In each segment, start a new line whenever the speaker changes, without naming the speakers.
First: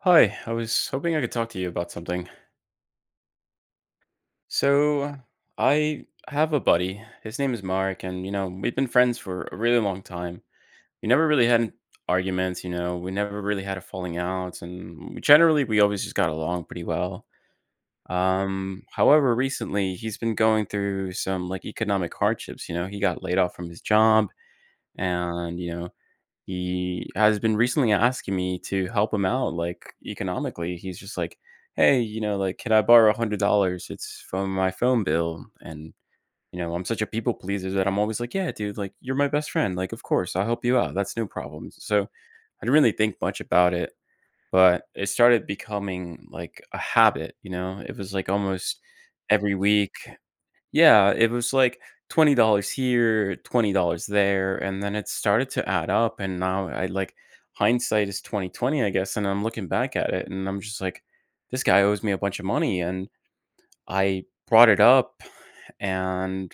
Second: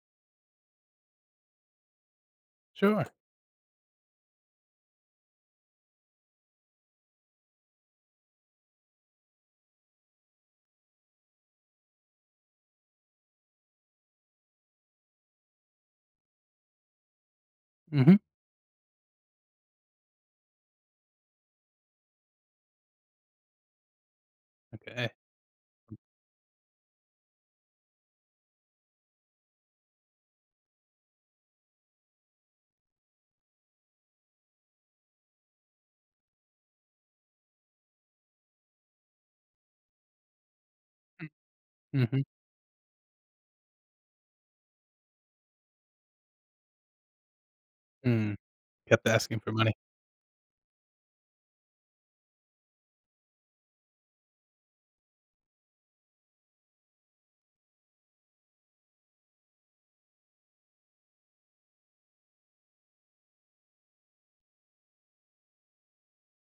Hi, I was hoping I could talk to you about something.
Sure.
So, I have a buddy. His name is Mark, and you know, we've been friends for a really long time. We never really had an- Arguments, you know, we never really had a falling out, and we generally we always just got along pretty well.
Mhm.
However, recently he's been going through some like economic hardships, you know, he got laid off from his job
Okay.
and, you know, he has been recently asking me to help him out, like, economically. He's just like, "Hey, you know, like, can I borrow $100? It's from my phone bill." And, you know, I'm such a people pleaser that I'm always like, "Yeah, dude, like, you're my best friend. Like, of course, I'll help you out. That's no problem."
Mm.
So I
Mhm.
didn't really think much about it, but it started becoming like a habit, you know? It was like
Mm.
almost
Kept asking for
every
money.
week, yeah, it was like $20 here, $20 there, and then it started to add up, and now I like hindsight is 2020, I guess, and I'm looking back at it and I'm just like, this guy owes me a bunch of money, and I brought it up, and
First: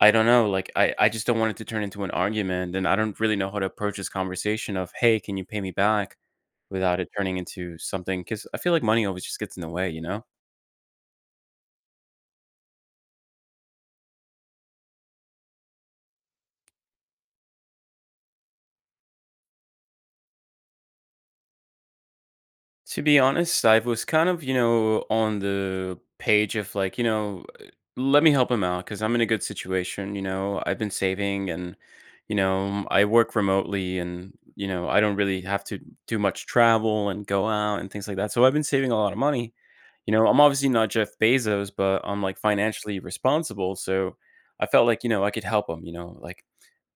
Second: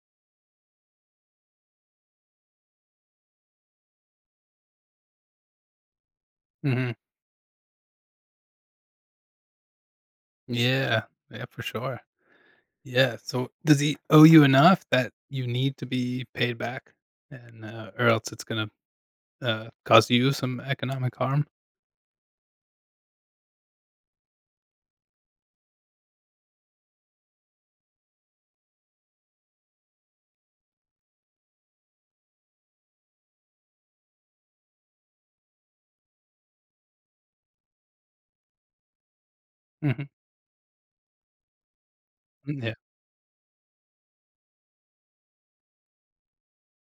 I don't know, like I just don't want it to turn into an argument, and I don't really know how to approach this conversation of, "Hey, can you pay me back?"
Mhm.
without it turning into something, cuz I feel like money always just gets in the way, you know?
Yeah. Yeah, for sure. Yeah, so does he owe you enough that you need to be paid back and, or else it's gonna, cause you some economic harm?
To be honest, I was kind of, you know, on the page of like, let me help him out because I'm in a good situation. You know, I've been saving, and, you know, I work remotely, and, you know, I don't really have to do much travel and go out and things like that. So I've been saving a lot of money.
Mhm.
You know, I'm obviously not Jeff Bezos, but I'm like
Mm, yeah.
financially responsible. So I felt like, you know, I could help him, you know, like,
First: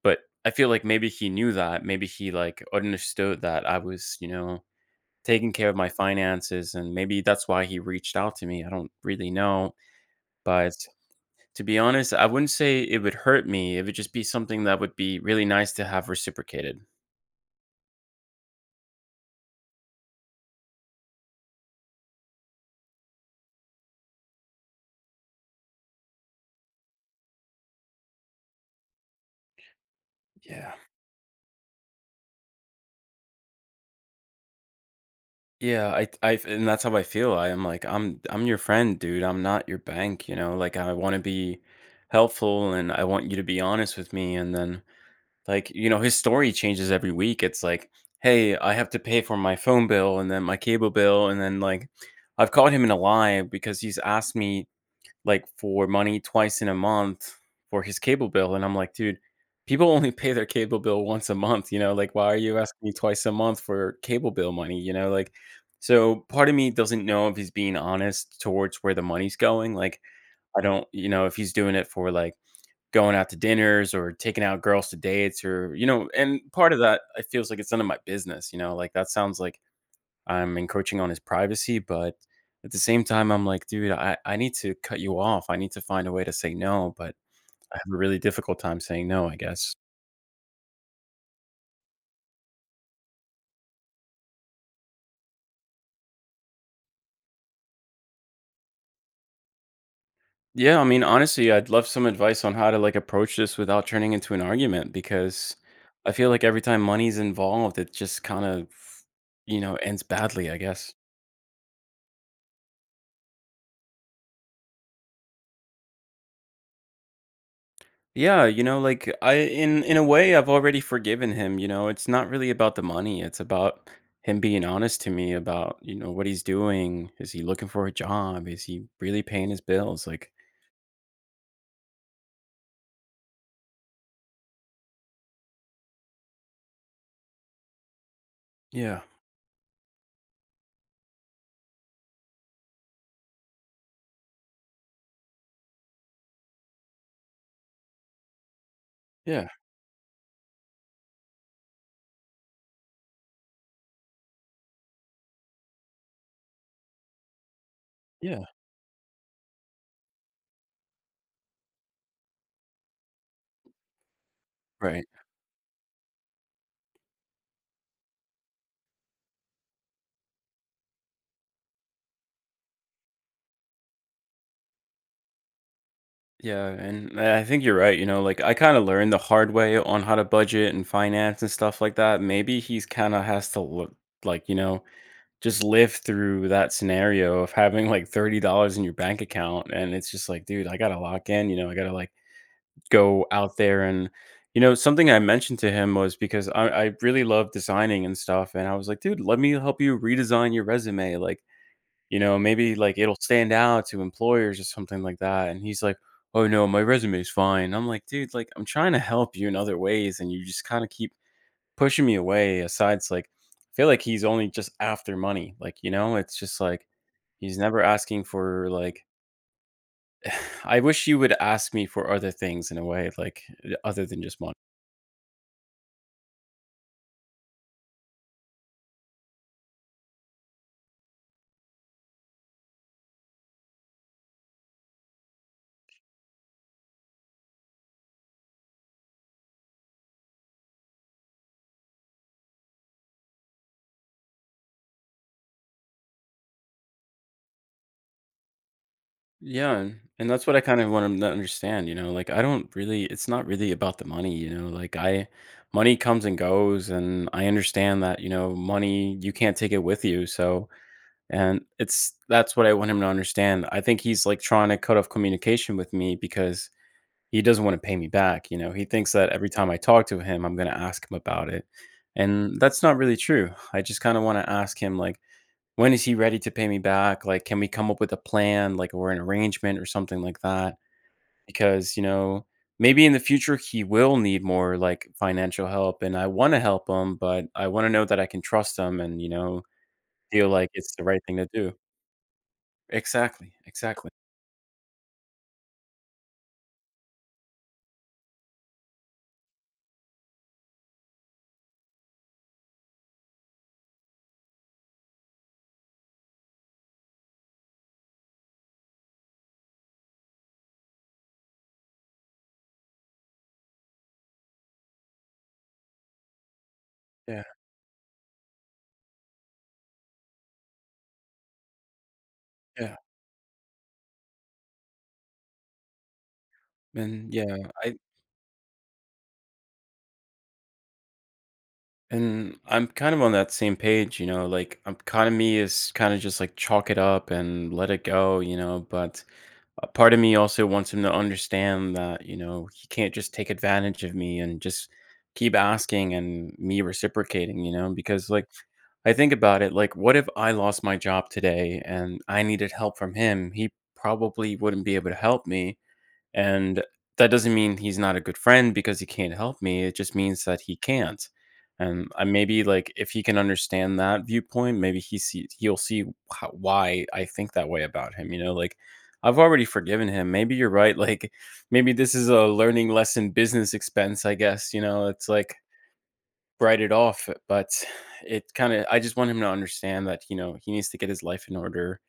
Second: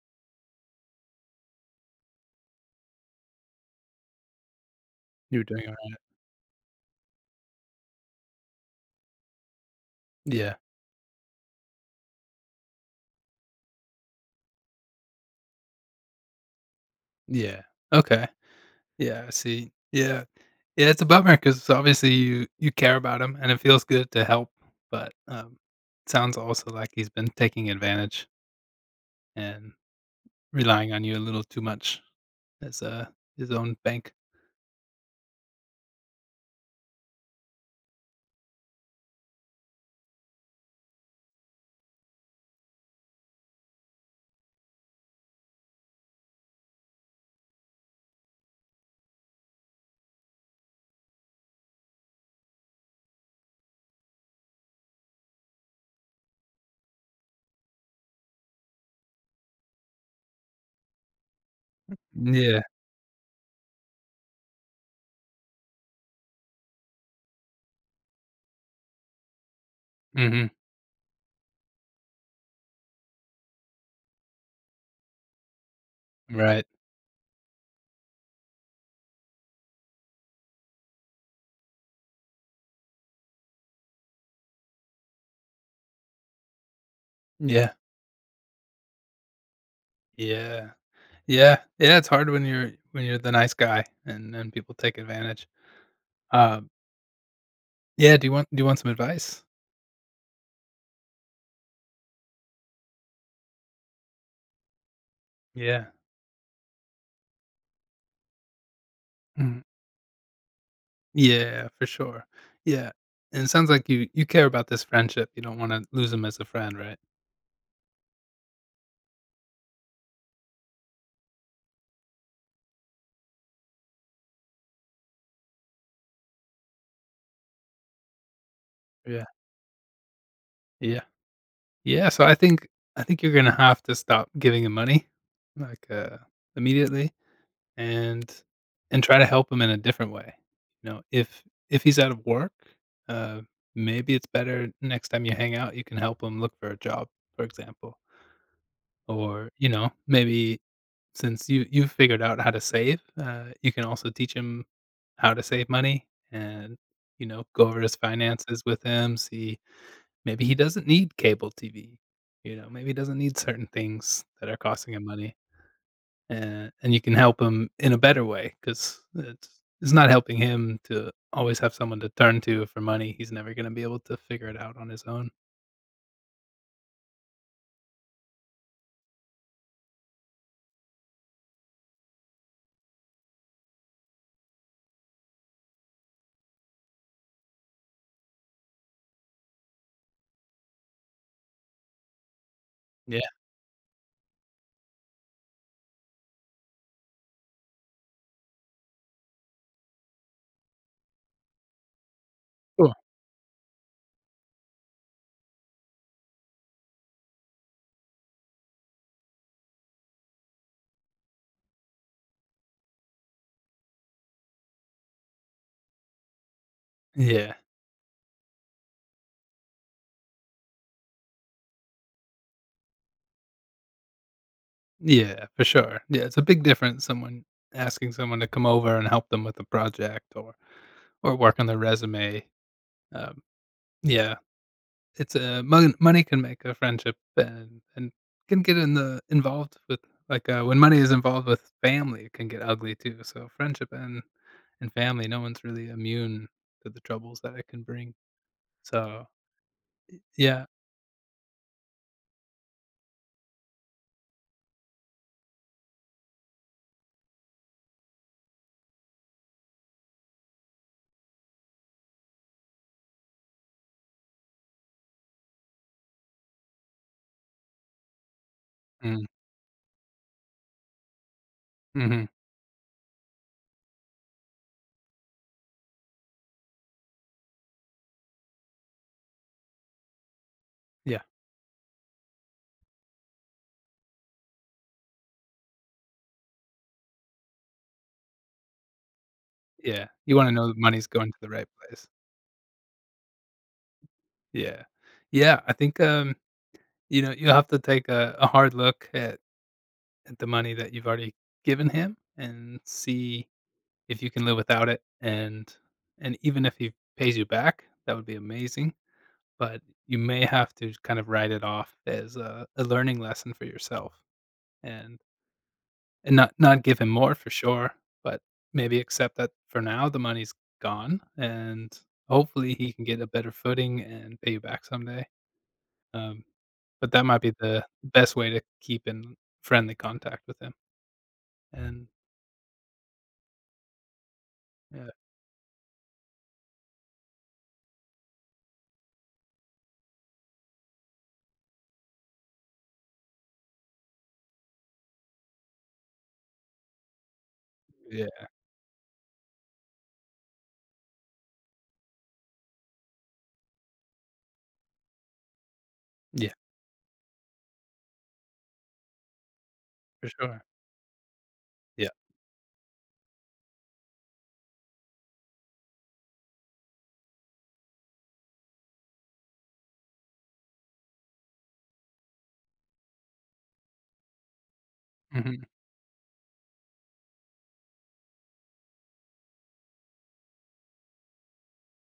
but I feel like maybe he knew that. Maybe he like understood that I was, you know,
You're
taking
doing
care of my
alright.
finances, and maybe that's why he reached out to me. I don't really know,
Yeah.
but to be honest, I wouldn't say it would hurt me. It would just be something that would be really nice to have reciprocated.
Yeah. Okay. Yeah, I see. Yeah. Yeah, it's a bummer because obviously you care about him and it feels good to help, but, sounds also like he's been taking advantage and
Yeah.
relying on you a little too much as, his own bank.
Yeah, I and that's how I feel. I am like I'm your friend, dude. I'm not your bank, you know? Like I want to be helpful, and I want you to be honest with me, and then like, you know, his story changes every week. It's like, "Hey, I have to pay for my phone bill and then my cable bill," and then, like, I've caught him in a lie because he's asked me, like, for money twice in a month for his cable bill, and I'm like, "Dude, people only pay their cable bill once a month, you know, like, why are you
Yeah.
asking me twice a month for cable bill money?" You know, like, so part of me doesn't know if he's being honest towards where the money's going, like,
Mhm.
I don't, you know, if he's doing it for, like, going out to dinners or taking out girls to dates, or you know, and
Right.
part of that it feels like it's none of my business, you know, like that sounds like I'm encroaching on his privacy, but at the same time I'm like, dude, I need to cut you off, I need to find a way to say no, but
Yeah.
I have a really difficult time saying no, I guess.
Yeah. Yeah. Yeah, it's hard when you're the nice guy and then people take advantage. Um, yeah, do you want some advice?
Yeah, honestly I'd love some advice on how to like approach this without turning into an argument, because
Yeah.
I feel like every time money's involved it just kind of, you
Mhm.
know, ends badly, I guess.
Yeah, for sure. Yeah, and it sounds like you care about this friendship, you don't wanna lose him as a friend, right?
Yeah, you know, like I in a way I've already forgiven him, you know. It's not really about the money. It's about him being honest to me about, you know, what he's doing. Is he looking for a job? Is he really
Yeah.
paying his bills? Like,
Yeah. Yeah, so I think you're gonna have to stop giving him money, like, immediately, and
yeah.
and try to help him in a different way. You know, if he's out of work, uh, maybe it's better next time you hang out, you can help him look for a job, for example,
Yeah.
or you know, maybe since you've figured out how to save, you can also teach him how to save money, and you know, go over his
Yeah.
finances with him. See, maybe he doesn't need cable TV. You know, maybe he doesn't need certain things that are costing
Right.
him money, and you can help him in a better way because it's not helping him to always have someone to turn to for money. He's never going to be able to figure it out on his own.
Yeah, and I think you're right, you know, like I kind of learned the hard way on how to budget and finance and stuff like that. Maybe he's kind of has to look like, you know, just live through that scenario of having, like, $30 in your bank account, and it's just like, "Dude, I gotta lock in," you know, "I gotta, like, go
Yeah.
out there," and, you know, something I mentioned to him was because I really love designing and stuff, and I was like, "Dude, let me help you redesign your resume, like, you know, maybe,
Cool.
like, it'll stand out to employers or something like that," and he's like, "Oh, no, my resume's fine." I'm like, "Dude, like, I'm trying to help you in other ways, and you just kinda keep" pushing me away aside. It's like I feel like he's only just after money. Like, you know, it's just like
Yeah,
he's never asking for like I wish you would ask me for other things in a way, like other than just money.
yeah, for sure. Yeah, it's a big difference. Someone asking someone to come over and help them with a project, or work on their resume. Um, yeah, it's a money can make a friendship and can get in the involved with like, when money is involved with family, it can get ugly too, so friendship and family, no one's really immune to the troubles that it can bring, so
Yeah, and that's what I
yeah.
kind of want him to understand, you know, like I don't really, it's not really about the money, you know, like I, money comes and goes, and I understand that, you know, money, you can't take it with you. So and it's, that's what I want him to understand. I think he's like trying to cut off communication with me because he doesn't wanna pay me back, you know, he thinks
Mm,
that every time I talk to him, I'm gonna ask him about it,
mhm,
and that's not really true. I just kinda wanna ask him, like, when is he ready to pay me back? Like, can we come up with a plan, like, or an arrangement or something like that?
yeah,
Because, you know, maybe in the future, he will need more, like, financial help, and I wanna help him, but I wanna know that I can trust him and, you know,
yeah, you
feel
wanna know
like
the
it's the
money's
right
going to
thing to
the right
do.
place.
Exactly, exactly.
Yeah. Yeah, I think, you know, you have to take a hard look at the money that you've already given him and see if you can live without it, and even if he pays you back, that would be amazing, but you may have to kind of write it off as a learning lesson for yourself, and and not not give him more
Yeah,
for sure, but maybe accept that for now the money's gone, and hopefully he
yeah,
can get a better footing and pay you back someday, um, but that
and
might be
yeah,
the
I
best way to keep in friendly contact with him and
and I'm kind of on that same page, you know, like I
yeah,
kind of, me is kind of just like chalk it up and let it go, you know, but a part of me also wants him to understand that, you know, he can't just take advantage of me and just keep asking and me reciprocating, you know, because like
yeah,
I think about it, like what if I lost my job today and I needed help from him? He probably wouldn't be able to help me,
yeah,
and that doesn't mean he's not a good friend because he can't help me. It just
for
means that
sure.
he can't. And
Yeah,
I maybe like if he can understand that viewpoint, maybe he'll see how, why I think that way about him. You know, like I've already forgiven him. Maybe you're right. Like maybe this is a learning lesson, business expense. I guess you know it's like,
mhm.
write it off. But it kind of, I just want him to understand that, you know, he needs to get his life in order.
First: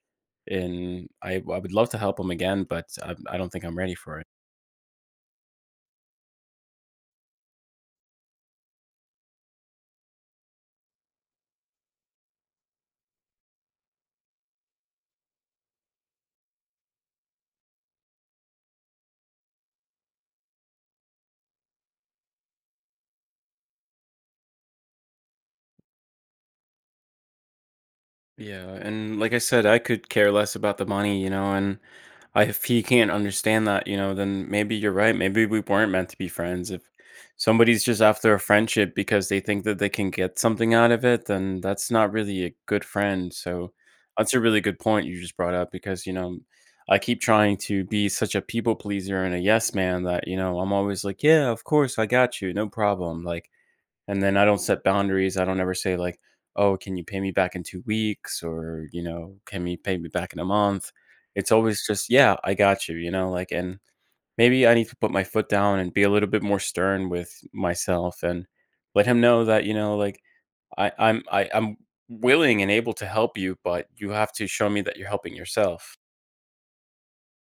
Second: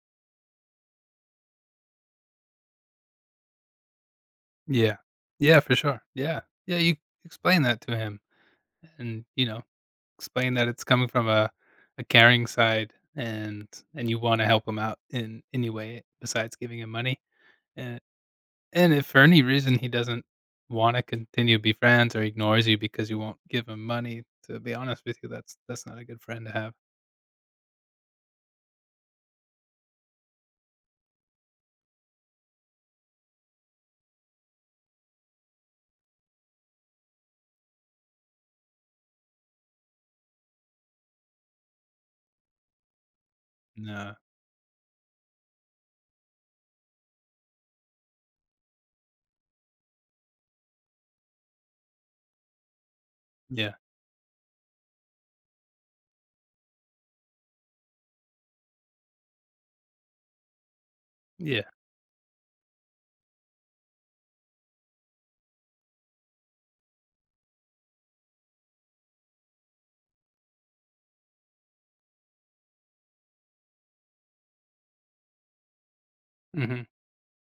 And I would love to help him again, but I don't think I'm ready for it.
Yeah. Yeah, for sure. Yeah. Yeah, you explain that to him, and, you know, explain that it's coming from a caring side, and you wanna help him out in any way besides giving him money. And and if for any reason he doesn't wanna continue to be friends or ignores you because you won't give him money, to be honest with you, that's not a good friend to have.
Yeah, and like I said, I could care less about the money, you know, and I, if he can't understand that, you know, then maybe you're right. Maybe we weren't meant to be friends. If somebody's just after a friendship because they think that they can get something out of it, then that's not really a good friend. So
No.
that's a really good point you just brought up because, you know, I keep trying to be such a people pleaser and a yes man that, you know, I'm always like, yeah, of course, I got you, no problem. Like,
Yeah.
and then I don't set boundaries. I don't ever say like, "Oh, can you pay me back in 2 weeks?" or, you know, "Can you pay me back in a month?" It's
Yeah.
always just, "Yeah, I got you," you know, like, and maybe I need to put my foot down and be a little bit more stern with myself and let him know that, you know, like I'm willing and able to help you, but you have to show me that you're helping yourself.
Mhm.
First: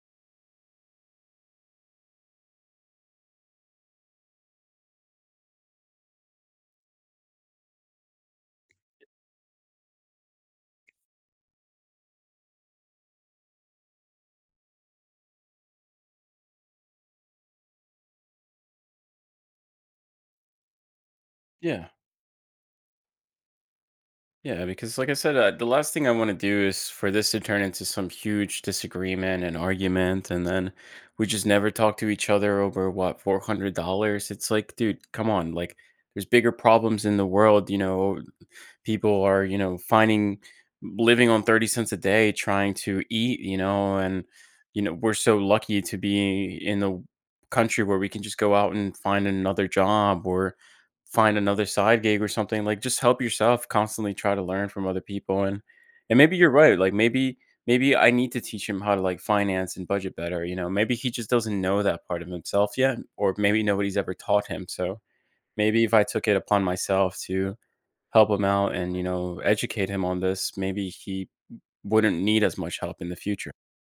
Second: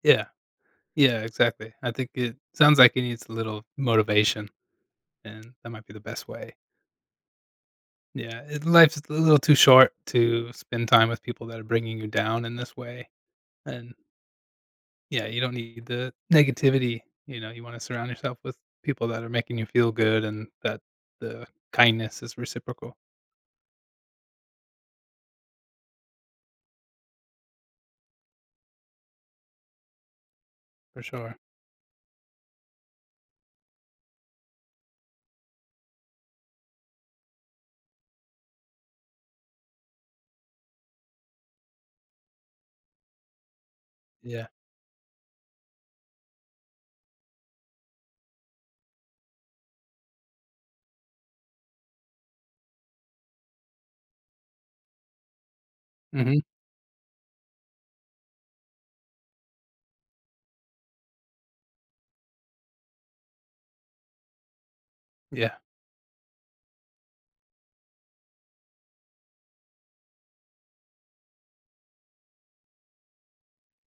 Yeah. Yeah, exactly. I think it sounds like he needs a little motivation, and that might be the best way. Yeah, it life's a little too short to spend time with people that are bringing you down in this way, and, yeah, you don't need the negativity, you know, you wanna surround yourself with people that are making you feel good, and that the
Yeah.
kindness is reciprocal,
Yeah, because like I said, the last thing I want to do is for this to turn into some huge disagreement and argument, and then
for
we
sure.
just never talk to each other over what, $400. It's like, dude, come on! Like, there's bigger problems in the world, you know, people are, you know, finding, living on 30 cents a day trying to eat, you know, and
Yeah.
you know we're so lucky to be in the country where we can just go out and find another job or find another side gig or something, like just help yourself, constantly try to learn from other people, and maybe
Mhm.
you're right, like maybe, maybe I need to teach him how to like finance and budget better, you know, maybe he just doesn't know that part of himself yet, or maybe nobody's ever taught him, so
Yeah.
maybe if I took it upon myself to help him out and, you know, educate him on this, maybe he wouldn't need as much help in the future.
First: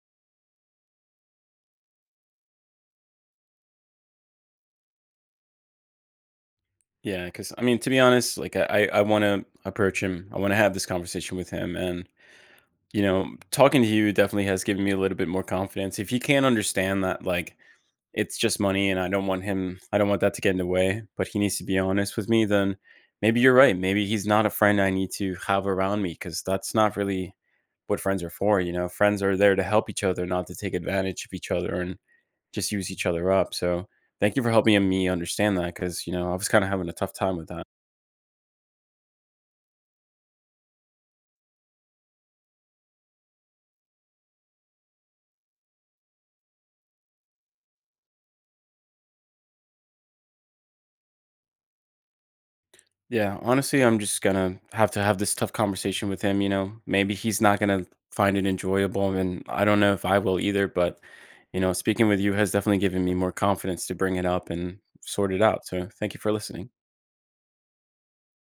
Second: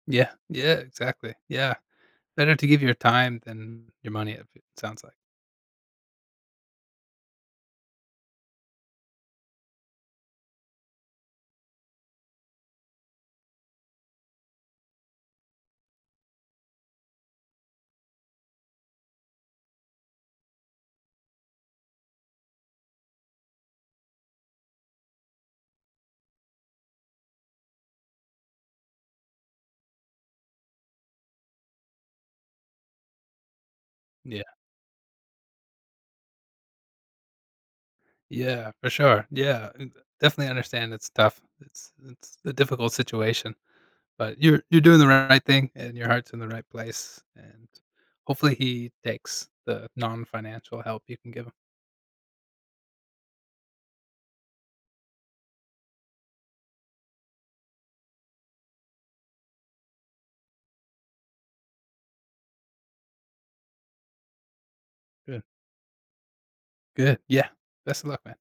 Yeah. Yeah, exactly. Yeah. Better to give your time than your money, it sounds like.
Yeah, because I mean, to be honest, like I want to approach him. I want to have this conversation with him, and you know, talking to you definitely has given me a little bit more confidence. If he can't understand that, like it's just money, and I don't want him, I don't want that to get in the way, but he needs to be honest with me, then maybe you're right. Maybe he's not a friend I need to have around me, because that's not really what friends are for, you know. Friends are there to help each other, not to take advantage of each other and just use each other up. So thank you
Yeah.
for helping me understand that because you know I was kind of having a tough time with that.
Yeah, for sure. Yeah, and definitely understand it's tough. It's a difficult situation. But you're doing the right thing, and your heart's in the right place, and hopefully he takes the non-financial help you can give him.
Yeah, honestly, I'm just gonna have to have this tough conversation with him. You know, maybe he's not gonna find it enjoyable, and I don't know if I will either. But you know, speaking with you has definitely given me more confidence to bring it up and sort it
Good,
out. So, thank you for listening.
good, yeah. Best of luck, man.